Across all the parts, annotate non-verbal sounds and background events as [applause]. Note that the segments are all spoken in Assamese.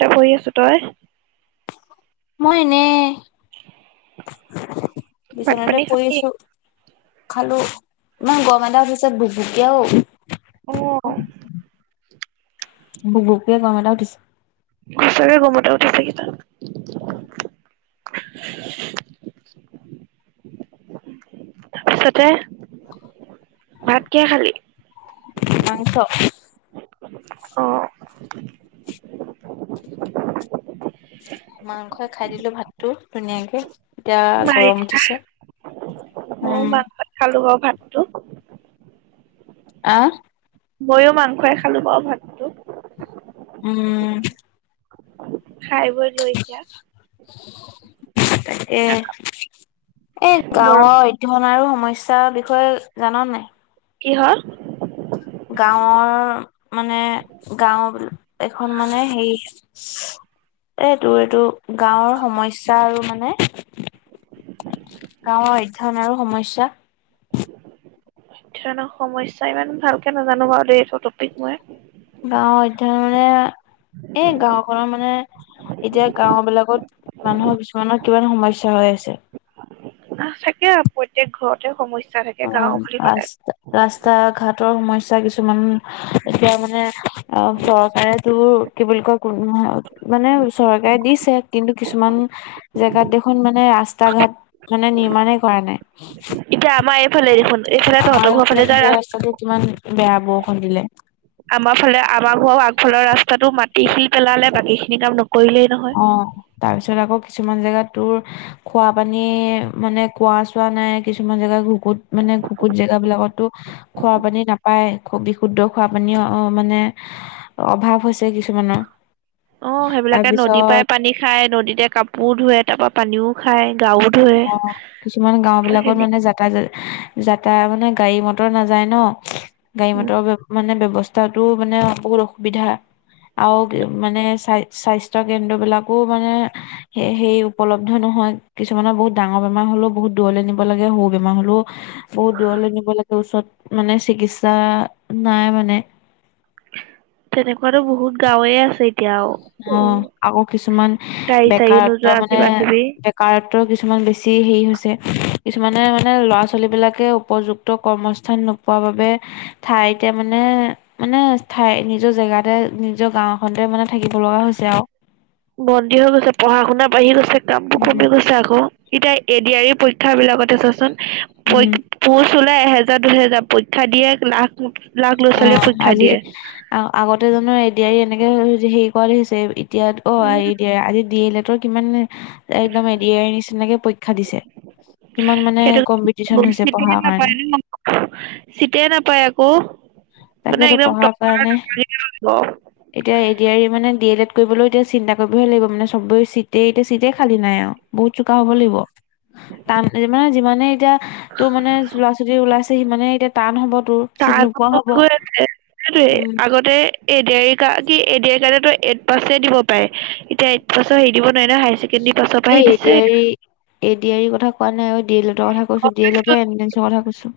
ত শুই আছো তই? মই এনে ভাত বিচনাতে পানী পৰি খালি আছো। খালো, ইমান গৰম এটা উঠিছে বুক-বুকীয়া ঔ। [unintelligible] বুক-বুককে গৰম এটা উঠিছ সঁচাকে গৰম এটা উঠিছে [unintelligible] [inaudible] তাৰপিছতে ভাত কিহে খালি? মাংস। অ'। [inaudible] মাংসই খাই দিলো ভাতটো ধুনীয়াকে। এতিয়া মাৰি গৰম উঠিছে, ময়ো উম। মাংসই খালো বাৰু ভাতটো। আ? ময়ো মাংসই খালো বাৰু ভাত। উম। খাই বৈ লৈ এতিয়া তাকে, এ বৰ গাঁৱত ধন আৰু সমস্যাৰ বিষয়ে জান নাই? কিহৰ? গাঁৱৰ মানে গাও এখন মানে হেৰী এইটো-এইটো গাঁৱৰ সমস্যা আৰু মানে গাঁৱৰ অধ্যয়ন আৰু সমস্যা। অধ্যায়ন সমস্যা ইমান ভালকে নাজানো বাৰু দে এইটো টপিক মই। গাঁওৰ অধ্যয়ন মানে এ গাওখনৰ মানে এতিয়া গাঁওবিলাকত মানুহৰ কিছুমানৰ কিমান সমস্যা হৈ আছে? আ থাকে আ প্ৰত্যেক ঘৰতে সমস্য অ ৰাস ৰাস্তা - ঘাটৰ সমস্যা কিছুমান এতিয়া মানে অ চৰকাৰে তোৰ কি বুলি কয় [unintelligible] মানে চৰকাৰে দিছে কিন্তু কিছুমান জেগাত দেখ খন মানে ৰাস্তা - ঘাট মানে নিৰ্মাণে কৰা নাই। এতিয়া আমাৰ এইফালে দেখোন, এইফালে তহঁতৰ ঘৰৰ ফালে যোৱা ৰাস আকৌ কিমান বেয়া বৰষূণ দিলে। আমাৰফালে আমাৰ ঘৰৰ আগফালৰ ৰাস্তাটো মাটি, শিল পেলালে বাকীখিনি কাম নকৰিলেই নহ অহ তাৰপিছত আকৌ কিছুমান জেগাত তোৰ খোৱা - পানী মানে কোৱা - চোৱা নাই কিছুমান জেগা ঘুকুত মানে ঘুকুত জেগাবিলাকতো খোৱা পানী নাপায়, খু বিশুদ্ধ খোৱা পানীও অ মানে অভাৱ হৈছে কিছুমানৰ। অ' সেইবিলাকে নদীৰ তাৰপিছত পৰাই পানী খায়, নদীতে কাপোৰ ধোৱে, তাৰপৰা পানীও খায়, গাও ধুৱে অ' কিছুমান গাঁও বিলাকত মানে সেনেকে যা যাতা মানে গাড়ী মটৰ নাযায় ন গাড়ী মটৰৰ মানে ব্যৱস্থা তাতো মানে বহুত অসুবিধা। আৰু মানে, স্বাস্থ্য কেন্দ্ৰ বিলাকো মানে এ সেই উপলব্ধ নহয় কিছু কিছুমানৰ বহুত ডাঙৰ বেমাৰ হ'লেও বহুত দূৰলৈ নিব লাগে, সৰু বেমাৰ হ'লেও বহুত দূৰলৈ নিব লাগে ওচৰত মানে চিকিৎসা, নাই মানে। তেনেকুৱাতো বহুত গাঁৱে আছে এতিয়াও। অ' আকৌ কিছুমান চাড়ী বেকাৰত্ব নোযোৱা মানে কিবা কিবি কাৰত্ব কিছুমান বেছি হেৰি হৈছে কিছুমানে মানে ল'ৰা ছোৱালীবিলাকে উপযুক্ত কৰ্মস্থান নোপোৱা পোৱা বাবে ঠাইতে মানে, মানে ঠাই নিজৰ জেগাতে নিজৰ গাঁও খনতে মানে থাকিব লগা হৈছে আৰু। বন্দী হৈ গৈছে, পঢ়া শুনা বাঢ়ি গৈছে কাম বোৰ উম কমি গৈছে আকৌ। এতিয়া এডি আৰ ই পৰীক্ষা বিলাকতে চোৱাচোন উম প পোচ ওলাই এহেজাৰ দুহেজাৰ পৰীক্ষা দিয়ে লাখ লাখ ল'ৰা ছোৱালীয়ে অ', পৰীক্ষা আজি দিয়ে। আগতে জানো এডি আৰ ই এনেকে হেৰি কৰা দি হৈছে এতিয়া উম অ' [unintelligible] কিমান একদম এডি আৰ ই নিচিনাকে পৰীক্ষা দিছে। কিমান মানে সেইটো কম্পিটিচন হৈছে চিটেই পঢ়াৰ কাৰণে। নাপায় ন চিটেই নাপায় আকৌ মানে তাকেতো একদম পঢ়াৰ [unintelligible] কাৰণে লাগিব। এতিয়া এডি আৰ ই মানে ডি এল এড কৰিবলৈও এতিয়া চিন্তা কৰিবহে লাগিব মানে চবে চিট [unintelligible] এতিয়া চিট খালী নাই আৰু বহুত চোকা হ'ব লাগিব। তাৰমানে যিমানে এতিয়া তোৰ মানে ল'ৰা ছোৱালী ওলাইছে সিমানে এতিয়া টান হ'ব তোৰ। তাৰ চিট [unintelligible] নোপোৱা হ'ব আগত উম। আগতে এডি আৰ ই কা কি এডি আৰ ই কাৰণেটো এইট পাছে দিব পাৰে, এতিয়া এইট পাছৰ হেৰি দিব নোৱাৰি নহয় হাই ছেকেণ্ডাৰী কিনি পাছক এই A D R E, A D R E কথা কোৱা নাই ঐ ডি এল এটৰ কথা কৈছো, ডি এল এটৰ এন্ট্ৰচৰ কথা কৈছো।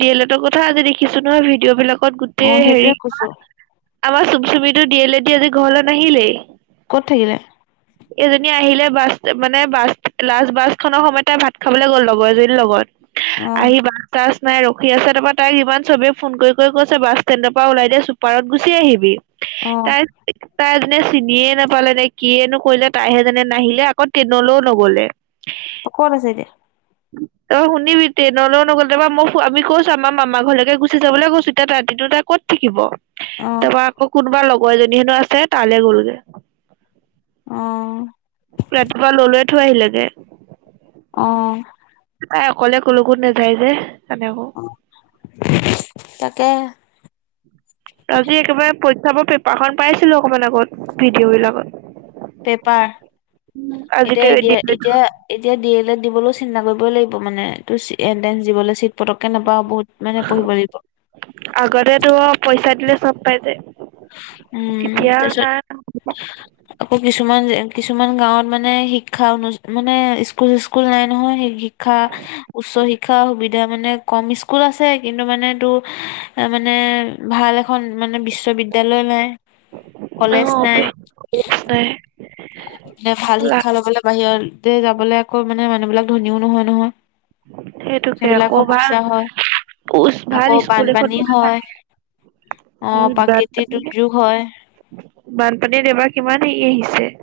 ডি এল এটৰ কথা আজি দেখিছো নহয় ভিডিঅ' বিলাকত অ' গোটেই সেইটোয়ে হেৰি কৈছো কিবা আমাৰ চুমচুমিটো ডি এল এট দি আজি ঘৰলে নাহিলেই। ক'ত থাকিলে? এজনী আহিলে বাছ মানে বাছ লাষ্ট বাছ খনৰ সময়ত তাই ভাত খাবলৈ গ'ল লগৰ এজনীৰ লগত। অ' আহিবা। বাছ নাই ৰখি আছে তাৰপৰা তাইক ইমান চবেই ফোন কৰি কৰি কৈছে বাছ ষ্টেণ্ডৰ পৰা ওলাই দে চুপাৰত গুচি আহিবি। অ' তাই, তাই আজিলৈকে চিনিয়ে নাপালে তাই কিয়েনো কৰিলে তাইহে জানে, নাহিলে আকৌ ট্ৰেইনলৈও নগ'লে। অ', ক'ত আছে এতিয়া? তাৰপৰা শুনিবি, ট্ৰেইনলেও নগ'ল, তাৰপৰা মই আমি কৈছো আমাৰ মামা ঘৰলৈকে গুচি যাবলৈ কৈছো, এতিয়া ৰাতিটো তাই ক'ত থাকিব, অ' তাৰপৰা আকৌ কোনোবা লগৰ এজনী হেনো আছে তালে গ'লগে। অ'। ৰাতিপুৱা ললোয়ে থৈ আহিলেগে। অ'। তাই অকলে কলৈকো নাযায় যে, সেইকাৰণে আকৌ। তাকে। আজি একেবাৰে পৰিক্ষাবোৰৰ পেপাৰখন পাইছিলোঁ অকমান আগত, ভিডিঅ'বিলাকত। পেপাৰ, এতিয়া এ, দি এদিন এতিয়া এতিয়া ডি এল এড দিবলৈও চিন্তা কৰিবই লাগিব মানে, তোৰ এণ্ট্ৰেন্ঞ্চ দিবলৈ চিট পটককে নাপাওঁ, বহুত মানে পঢ়িব লাগিব। আগতেতো পইচা দিলেই চব পাই যায়, উম এতিয়া তাৰপিছত নাই। আকৌ কিছুমান যে-কিছুমান গাঁৱত মানে শিক্ষা অনু মানে স্কুল চিস্কুল নাই নহয় সেই শিক্ষা, উচ্চ শিক্ষা সুবি বিধা মানে কম, স্কুল আছে কিন্তু মানে তোৰ এ, মানে ভাল এখন মানে বিশ্ববিদ দ্যা লয় নাই, অ কলেজ নাই। নাই। তে ভাল শিক্ষা লবলৈ বাহিৰতে যাবলৈ আকৌ মানে মানুহবিলাক ধনীও নহয় নহয়। সেইটোকে সেইবিলাক আকৌ ভাল সমস্যা হয়। উচ ভাল আকৌ স্কুল বানপানী এখনো হয়। নাথাকে অ' উম প্ৰাকৃতিক বানপানী দুৰ্যোগ হয়। বানপানীত এইবাৰ কিমান হেৰি আহিছে?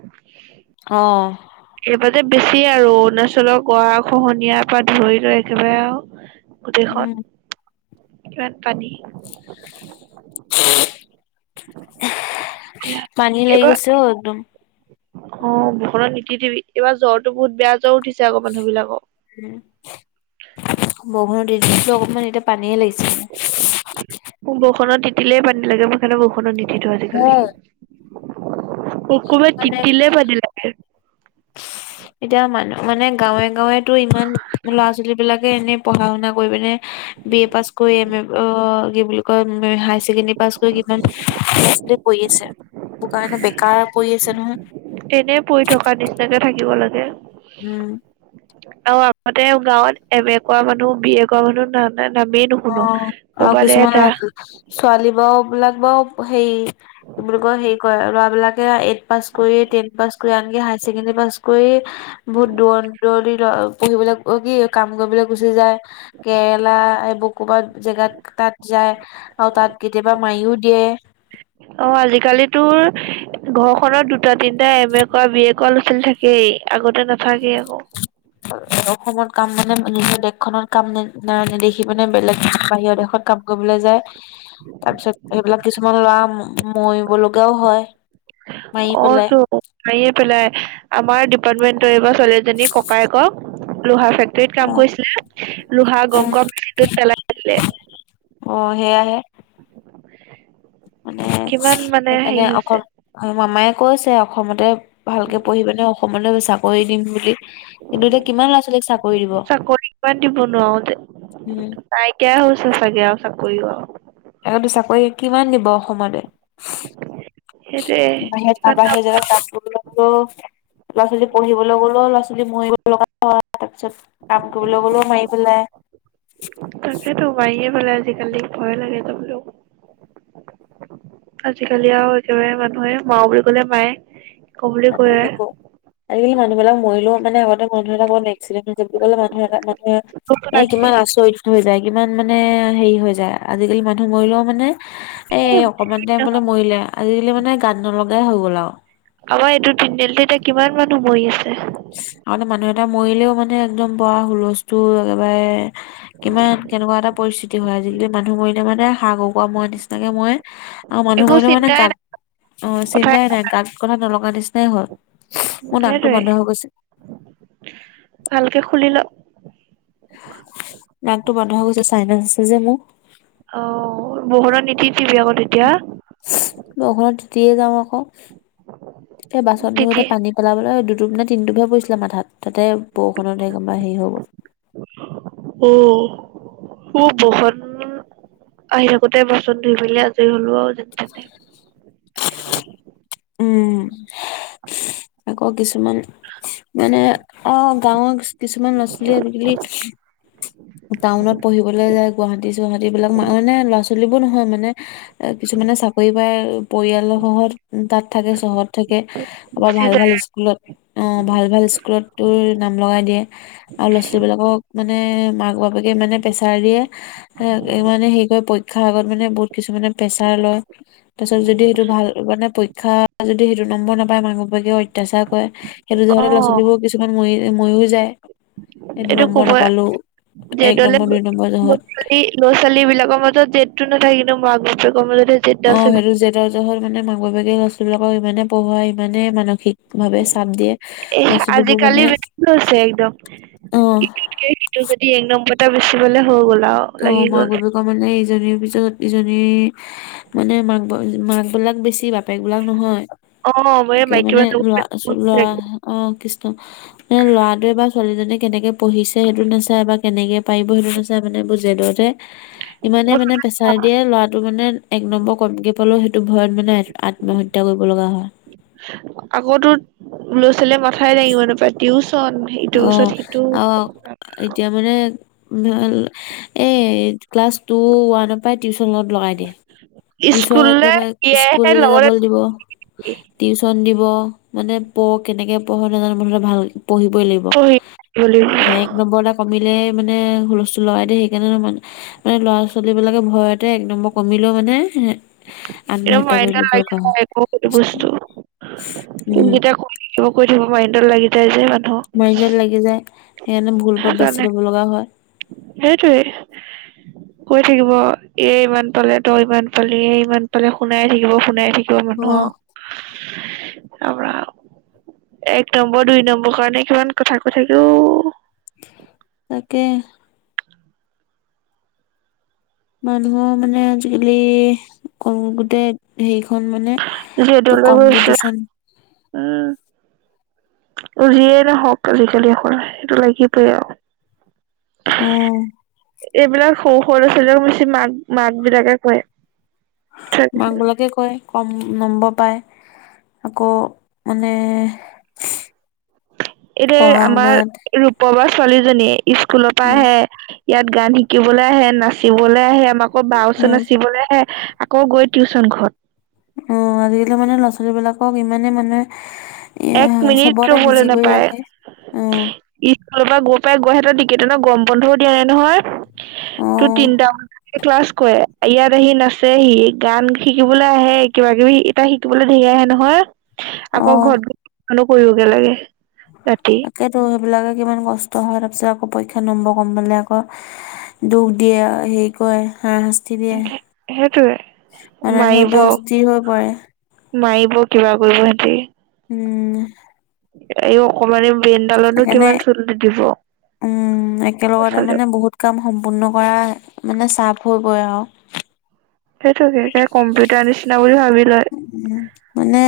অ'। এইবাৰ যে বেছি আৰু, অৰুণাচলৰ গঢ়া খহনিয়াৰ পৰা ধৰি লৈ একেবাৰে আৰু। উম গোটেইখন কিমান পানী। এতিয়া পানী লাগি এইবাৰ গৈছে অ' একদম। অ' বৰষুণত নিতি তিবি, এইবাৰ জৰটো বহুত বেয়া জ্বৰ উঠিছে আকৌ মানুহবিলাকৰ। উম, বৰষুণত তিতিছিলোঁ অকমান, এতিয়া পানীহে লাগিছে। মোৰ বৰষুণত তিতিলেই পানী লাগে, মই সেইকাৰণে বৰষুণত নিতিতো আজিকালি। মোৰ অকমান মানে তিতিলেই পানী লাগে। এতিয়া মানুহ মানে গাঁৱে গাঁৱেতো ইমান ল'ৰা ছোৱালীবিলাকে এনে পঢ়া শুনা কৰি পিনে বি এ পাছ কৰি, এম এ অ' কি বুলি কয়, হাইছেকেণ্ডেৰি পাছ কৰি কিমান [unintelligible] পৰি আছে, সেইবোৰকাৰণে বেকাৰ পৰি আছে নহয়। এনেই পঢ়ি থকা নিচিনাকে থাকিব লাগে। উম। আৰু আগতে গাঁৱত এম এ কৰা মানুহ, বি এ কৰা মানুহ, না না নামেই নুশুনো, অ', আৰু ক'ৰবাত কিছুমান এটা। ল'ৰা ছোৱালী বাৰু বিলাক বাৰু হেৰি, কি বুলি কয়, হেৰি কৰে ল'ৰাবিলাক এইট পাছ কৰি, টেন পাছ কৰি আনকি হায় ছেকেণ্ডেৰী পাছ কৰি বহুত দূৰ দূৰ পঢ়িবলৈ কি কাম কৰিবলৈ গুচি যায়। কেৰেলা এইবোৰ ক'ৰবাত জেগাত তাত যায় আৰু তাত কেতিয়াবা মাৰিও দিয়ে। অ' আজিকালি তোৰ ঘৰখনত দুটা তিনটা এম এ কৰা, বি এ কৰা ল'ৰা ছোৱালী থা কেই আগতে নাথা [inaudible] অসমত কাম মানে নিজৰ দেশখনত কাম নেদেখি মানে বেলেগ বাহিৰৰ দেশত কাম কৰিবলৈ যায়, তাৰপিছত সেইবিলাক কিছুমান ল'ৰা ম-মৰিব লগাও হয়। মাৰি পেলাই। অ'তো। মাৰিয়ে পেলাই। আমাৰ ডিপাৰ্টমেন্ট এইবাৰ ছোৱালীজনীৰ ককায়েকক লোহা ফেক জুইত কাম কৰিছিলে, লোহা অ', গৰম গৰম [unintelligible] পেলাই দিলে। অ' সেয়াহে। কিমান মানে হেৰি হৈছে। আৰু মামাই কৈছে অসমতে ভালকে পঢ়ি পিনে অসমতে চাকৰি দিম বুলি। কিন্তু এতিয়া কিমান ল'ৰা ছোৱালীক চাকৰি দিব? চাকৰি নাই কিয়া হৈছে চাগে চাকৰি আৰু। আগতে চাকৰি কিমান দিব অসমতে। সেইটোয়ে বাহিৰত তাৰ ইমান কাম বাহিৰে [unintelligible] ল'ৰা ছোৱালী পঢ়িবলৈ গ'লো ল'ৰা ছোৱালী মৰিব লগা হয় তাৰপিছত। কাম কৰিব গ'লেও মাৰি পেলাই। তাকেতো মাৰিয়ে পেলাই আজিকালি ভয় লাগে যাবলেও। আজিকালি আৰু একেবাৰে মানুহে মাৰো বুলি কলে মাৰে। কৰো বুলি কয় আজিকালি ক আজিকালি মানুহবিলাক মৰিলেও মানে আগতে। [unintelligible] [unintelligible] কলে মানুহে এটা মানুহে মানে লাগে কিমান আচৰিত। হৈ যায় কিমান মানে হেৰি হৈ যায়, আজিকালি মানুহ মৰিলেও মানে। এ অকমান টাইমতে বোলে মৰিলে আজিকালি মানে গান নলগাই হৈ গ'ল আৰু। আমাৰ এইটো তিনিআলিত এতিয়া কিমান মানুহ মৰি আছে? আগতে মানুহ এটা মৰিলেও মানে একদম পুৰা হুলস্থুল একেবাৰে। কিমান কেনেকুৱা এটা পৰিস্থিতি। হয় আজিকালি মানুহ মৰিলে মানে হাঁহৰ কুকুৰা মৰা নিচিনাকে মৰে। অ মানুহ একো মৰিলে মানে চিন্তাই গাত, নাই অ চিন্তাই নাই গাত কথা নলগা নিচিনাই হয়। মোৰ নাকটো সেইটোৱে বন্ধ হৈ গৈছে। ভালকে খুলি ল। নাকটো বন্ধ হৈ গৈছে চাইনাচ আছে যে মোৰ। অ' বৰষুণত নিতিতিবি আকৌ তেতিয়া। বৰষুণত তেতিয়ে যাওঁ আকৌ এই বাচন তিতি ধুৱতে পানী। পলাবলৈ দুটো নে তিনিটোপহে পৰিছিলে মাথাত তাতে বৰষুণত একেবাৰে হেৰি হৈ গল। উম বৰষুণত [unintelligible] আহি থাকোতে বাচন ধুই মেলি আজৰি হলো আৰু যেন। তেনে [inaudible] উম' আকৌ কিছুমান। মানে অহ গাঁৱৰ কিছুমান ল'ৰা ছোৱালী আজিকালি। টাউনত পঢ়িবলৈ যায়। গুৱাহাটী চুৱাহাটি বিলাক মানে ল'ৰা ছোৱালী বোৰ নহয় মানে কিছুমানে চাকৰি পাই। পৰিয়ালৰ [unintelligible] তাত থাকে চহৰত থাকে কবাত গুচি ভাল যায় ভাল। স্কুলত অ ভাল ভাল স্কুলত তোৰ নাম লগাই দিয়ে। আৰু ল'ৰা ছালীবিলাকক মানে মাক বাপেকে মানে প্ৰেছাৰ দিয়ে। এ মানে হেৰি কৰে পৰীক্ষাৰ আগত মানে বহুত কিছু মানে প্ৰেচাৰ লয়। তাৰপিছত যদি সেইটো ভাল মানে পৰীক্ষা যদি সেইটো নম্বৰ নাপায় মাক বাপেকেও অত্যাচাৰ কৰে। সেইটো অ জহতে ল'ৰা ছোৱালীবোৰ কিছুমান মৰি মৰিও যায়। এই দু এইটো নম্বৰ কবই নাপালো এক নম্বৰ দুই নম্বৰ জহত। ল'ৰা ছোৱালীবিলাকৰ মাজত জেদটো নাথাকিলেও কিন্তু মাক বাপেকৰ মাজতহে। অ সেইটো জেদৰ জহৰত মানে মাক বাপেক লৰা-ছোৱালীবিলাকক ইমানে পঢ়োৱাই ইমানে মানসিক। ভাবে চাপ দিয়ে এহ ল'ৰা-ছোৱালীবোৰ আজিকালি মানে বেছি হৈছে একদম। অ। [unintelligible] এক নম্বৰ এটা বেছি পালে হৈ গ'ল আৰু। অ লাগি মাক গ'ল। বাপেকৰ মানে ইজনীৰ পিছত ইজনী। মানে মাক, মাক বিলাক বেছি, বাপেক বিলাক নহয়। অ', মই এই একে, মাইকী মানে, মানুহবোৰ লৰা লৰা, অঁ, কৃষ্ণ। এ ল'ৰাটোৱে বা ছোৱালীজননে, কেনেকে পঢ়িছে, সেইটো নচায়, বা, কেনেকে পাৰিব, সেইটো নচাই, মানে, বুজ। জেদতে ইমানে মানে প্ৰেছাৰ দিয়ে ল'ৰাটো মানে এক নম্বৰ কমকে পালেও টো ভয়ত মানে আত্মহত্যা কৰিব লগা হয়। আকৌতো ল'ৰা-ছোৱালীয়ে মাথাই দঙিব নাপায় টিউচন হেৰি। অ অ এতিয়া মানে [inaudible] এই ক্লাছ টু ওৱানৰ পৰা টিউচনত লগাই দিয়ে। টিউচন স্কুললে একেবাৰে দিয়েহে স্কুললে লগতে যাবলে থাকি দিব। টিউচন দিব মানে পঢ় কেনেকে পঢ় নজানো মোঠতে ভাল পঢ়িবই লাগিব। পঢ়ি থাকিব লাগিব। অ এক নম্বৰ এটা কমিলে মানে হুলস্থুল লগাই দিয়ে সেইকাৰণে মানে মানে ল'ৰা ছোৱালী বিলাকে ভয়তে এক নম্বৰ কমিলৈও মানে। একদম আত্মহত্যা কৰি মাইণ্ডত ল'ব লাগি লগা হয় যায় একো বস্তু উম যোনকেইটা কিবা কৈ থাকিব মাইণ্ডত লাগি যায় যে মানুহক মাইণ্ডত লাগি যায় সেইকাৰণে ভুল পথ সেইকাৰণে বাছি ল'ব লগা হয় সেইটোৱে কৈ থাকিব এ ইমান পালে তই ইমান পালি এ ইমান এফালে শুনাই থাকিব শুনাই থাকিব অ মানুহক ৰাম ৰাম এক নম্বৰ দুই নম্বৰ কাৰণে কিমান কথা কৈ থাকে ও তাকে। মানুহৰ মানে আজিকালি ক গোটেই সেইখন মানে যিয়ে দলৈ গৈছে কম্পিটিচন। উম। অ যিয়েই নহওক আজিকালি অকল সেইটো লাগিবই আৰু। উম এইবিলাক সৰু সৰু লৰা-ছোৱালীক বেছি মাক মাক বিলাকে কয়। মাক বিলাকে কয়। কম নম্বৰ পায় আকৌ মানে। এই যে পঢ়া আমাৰ শুনাত ৰূপ বা ছোৱালীজনীয়ে স্কুলৰ পৰা উম আহে। ইয়াত গান শিকিবলে আহে নাচিবলে আহে আমা আকৌ বাৰ ওচৰত উম নাচিবলৈ আহে। আকৌ গৈ টিউচন ঘৰত। অ আজিকালি মানে ল'ৰা ছোৱালী বিলাকক ইমানে মানে। এ এক মিনিট চবতে ৰবলে বিজি কৰি নেপায়। ৰাখে উম স্কুললৰ পৰা গৈ পাই গৈহতৰ টিকেটনৰ গৰম বন্ধও দিয়া নাই নহয় অ তোৰ তিনটা বজালৈকে ক্লাছ কৰে। ইয়াত আহি নাচেহি গান শিকিবলৈ আহে কিবা কিবি তাই শিকিবলৈ ধেৰি আহে নহয়। অ আকৌ ঘৰত গৈ টিউচনো কৰিবগে লাগে ৰাতিকে সেইটো সেইবিলাকে কিমান কষ্ট হয় তাৰ পিছত আকৌ পৰীক্ষাত নম্বৰ কম পালে আকৌ। দুখ দিয়ে হেৰি কয় হাছ শাস্তি দিয়ে সেইটোৱে মানে মাৰিব সিহঁতে অস্থিৰ হৈ পৰে মাৰিব কিবা কৰিব সিহঁতি। উম। এই অকমানি ব্ৰেইনদাল। সেইকাৰণে উম একেলগতে আচলতে মানে বহুত। কাম সম্পূৰ্ণ কৰা মানে চাফ হৈ গৈ আও সেইটোকে কম্পিউটাৰ নিচিনা বুলি ভাবি লয়। উম মানে